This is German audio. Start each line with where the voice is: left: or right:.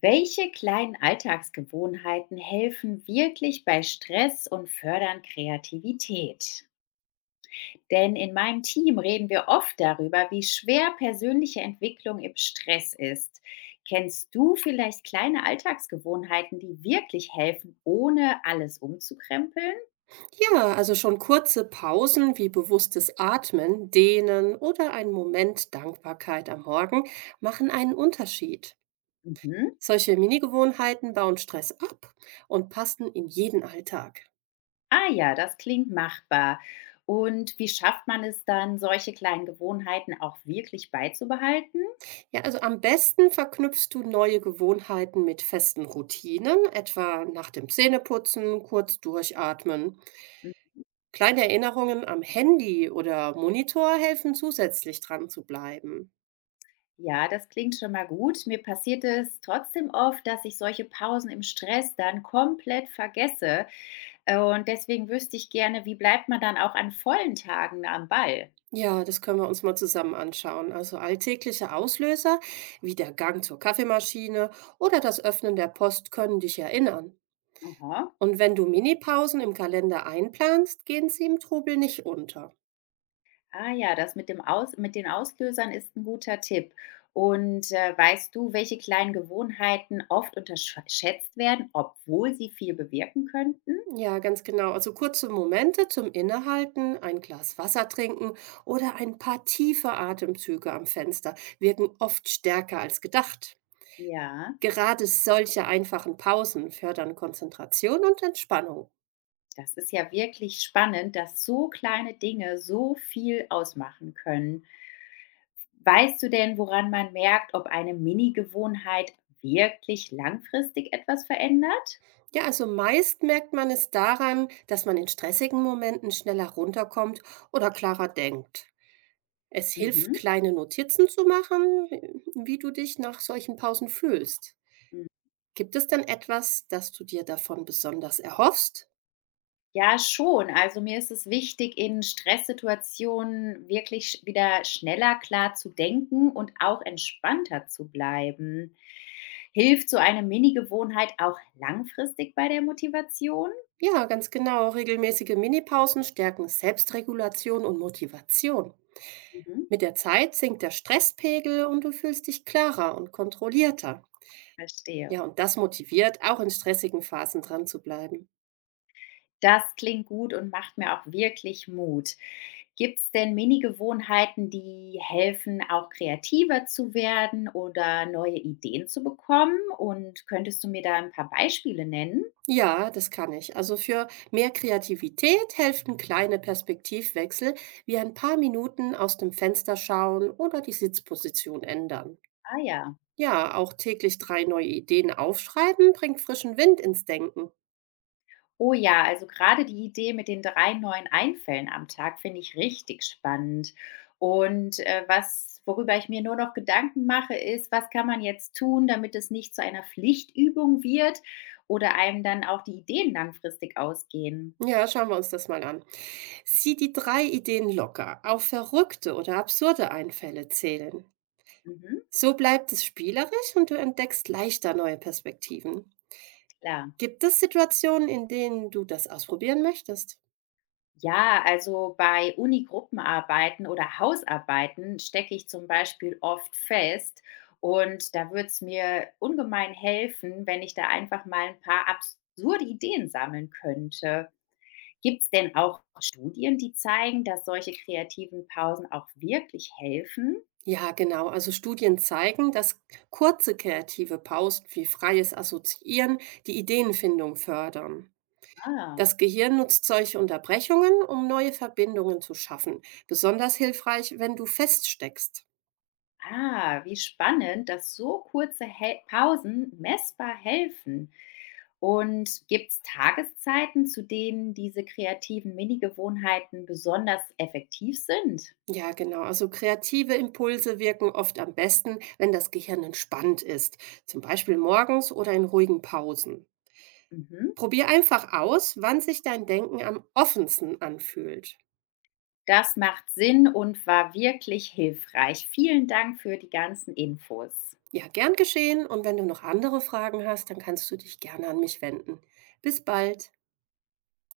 left: Welche kleinen Alltagsgewohnheiten helfen wirklich bei Stress und fördern Kreativität? Denn in meinem Team reden wir oft darüber, wie schwer persönliche Entwicklung im Stress ist. Kennst du vielleicht kleine Alltagsgewohnheiten, die wirklich helfen, ohne alles umzukrempeln?
right: Ja, also schon kurze Pausen wie bewusstes Atmen, Dehnen oder ein Moment Dankbarkeit am Morgen machen einen Unterschied.
left: Mhm.
right: Solche Mini-Gewohnheiten bauen Stress ab und passen in jeden Alltag.
left: Ah ja, das klingt machbar. Und wie schafft man es dann, solche kleinen Gewohnheiten auch wirklich beizubehalten?
right: Ja, also am besten verknüpfst du neue Gewohnheiten mit festen Routinen, etwa nach dem Zähneputzen kurz durchatmen. Kleine Erinnerungen am Handy oder Monitor helfen zusätzlich dran zu bleiben.
left: Ja, das klingt schon mal gut. Mir passiert es trotzdem oft, dass ich solche Pausen im Stress dann komplett vergesse. Und deswegen wüsste ich gerne, wie bleibt man dann auch an vollen Tagen am Ball?
right: Ja, das können wir uns mal zusammen anschauen. Also alltägliche Auslöser wie der Gang zur Kaffeemaschine oder das Öffnen der Post können dich erinnern.
left: Aha.
right: Und wenn du Minipausen im Kalender einplanst, gehen sie im Trubel nicht unter.
left: Ah ja, das mit dem Aus mit den Auslösern ist ein guter Tipp. Und weißt du, welche kleinen Gewohnheiten oft unterschätzt werden, obwohl sie viel bewirken könnten?
right: Ja, ganz genau. Also kurze Momente zum Innehalten, ein Glas Wasser trinken oder ein paar tiefe Atemzüge am Fenster wirken oft stärker als gedacht.
left: Ja,
right: Gerade solche einfachen Pausen fördern Konzentration und Entspannung.
left: das ist ja wirklich spannend, dass so kleine Dinge so viel ausmachen können. Weißt du denn, woran man merkt, ob eine Mini-Gewohnheit wirklich langfristig etwas verändert?
right: Ja, also meist merkt man es daran, dass man in stressigen Momenten schneller runterkommt oder klarer denkt. Es hilft,
left: Mhm.
right: kleine Notizen zu machen, wie du dich nach solchen Pausen fühlst.
left: Mhm.
right: Gibt es denn etwas, das du dir davon besonders erhoffst?
left: Ja, schon. Also mir ist es wichtig, in Stresssituationen wirklich wieder schneller klar zu denken und auch entspannter zu bleiben. Hilft so eine Mini-Gewohnheit auch langfristig bei der Motivation?
right: Ja, ganz genau. Regelmäßige Minipausen stärken Selbstregulation und Motivation.
left: Mhm.
right: Mit der Zeit sinkt der Stresspegel und du fühlst dich klarer und kontrollierter.
left: Verstehe.
right: Ja, und das motiviert, auch in stressigen Phasen dran zu bleiben.
left: Das klingt gut und macht mir auch wirklich Mut. Gibt es denn Mini-Gewohnheiten, die helfen, auch kreativer zu werden oder neue Ideen zu bekommen? Und könntest du mir da ein paar Beispiele nennen?
right: Ja, das kann ich. Also für mehr Kreativität helfen kleine Perspektivwechsel, wie ein paar Minuten aus dem Fenster schauen oder die Sitzposition ändern.
left: Ah ja.
right: Ja, auch täglich drei neue Ideen aufschreiben bringt frischen Wind ins Denken.
left: Oh ja, also gerade die Idee mit den 3 neuen Einfällen am Tag finde ich richtig spannend. Und, was worüber ich mir nur noch Gedanken mache, ist: „Was kann man jetzt tun, damit es nicht zu einer Pflichtübung wird oder einem dann auch die Ideen langfristig ausgehen?"
right: Ja, schauen wir uns das mal an. Sieh die drei Ideen locker, auf verrückte oder absurde Einfälle zählen.
left: Mhm,
right: So bleibt es spielerisch und du entdeckst leichter neue Perspektiven.
left: klar.
right: Gibt es Situationen, in denen du das ausprobieren möchtest?
left: Ja, also bei Uni-Gruppenarbeiten oder Hausarbeiten stecke ich zum Beispiel oft fest. Und da würde es mir ungemein helfen, wenn ich da einfach mal ein paar absurde Ideen sammeln könnte. Gibt es denn auch Studien, die zeigen, dass solche kreativen Pausen auch wirklich helfen?
right: Ja, genau. Also Studien zeigen, dass kurze kreative Pausen wie freies Assoziieren die Ideenfindung fördern.
left: Ah,
right: Das Gehirn nutzt solche Unterbrechungen, um neue Verbindungen zu schaffen. Besonders hilfreich, wenn du feststeckst.
left: ah wie spannend, dass so kurze Hel Pausen messbar helfen. Und gibt es Tageszeiten, zu denen diese kreativen Mini-Gewohnheiten besonders effektiv sind?
right: Ja, genau. Also kreative Impulse wirken oft am besten, wenn das Gehirn entspannt ist. Zum Beispiel morgens oder in ruhigen Pausen.
left: Mhm.
right: Probier einfach aus, wann sich dein Denken am offensten anfühlt.
left: Das macht Sinn und war wirklich hilfreich. Vielen Dank für die ganzen Infos.
right: Ja, gern geschehen. Und wenn du noch andere Fragen hast, dann kannst du dich gerne an mich wenden. Bis bald.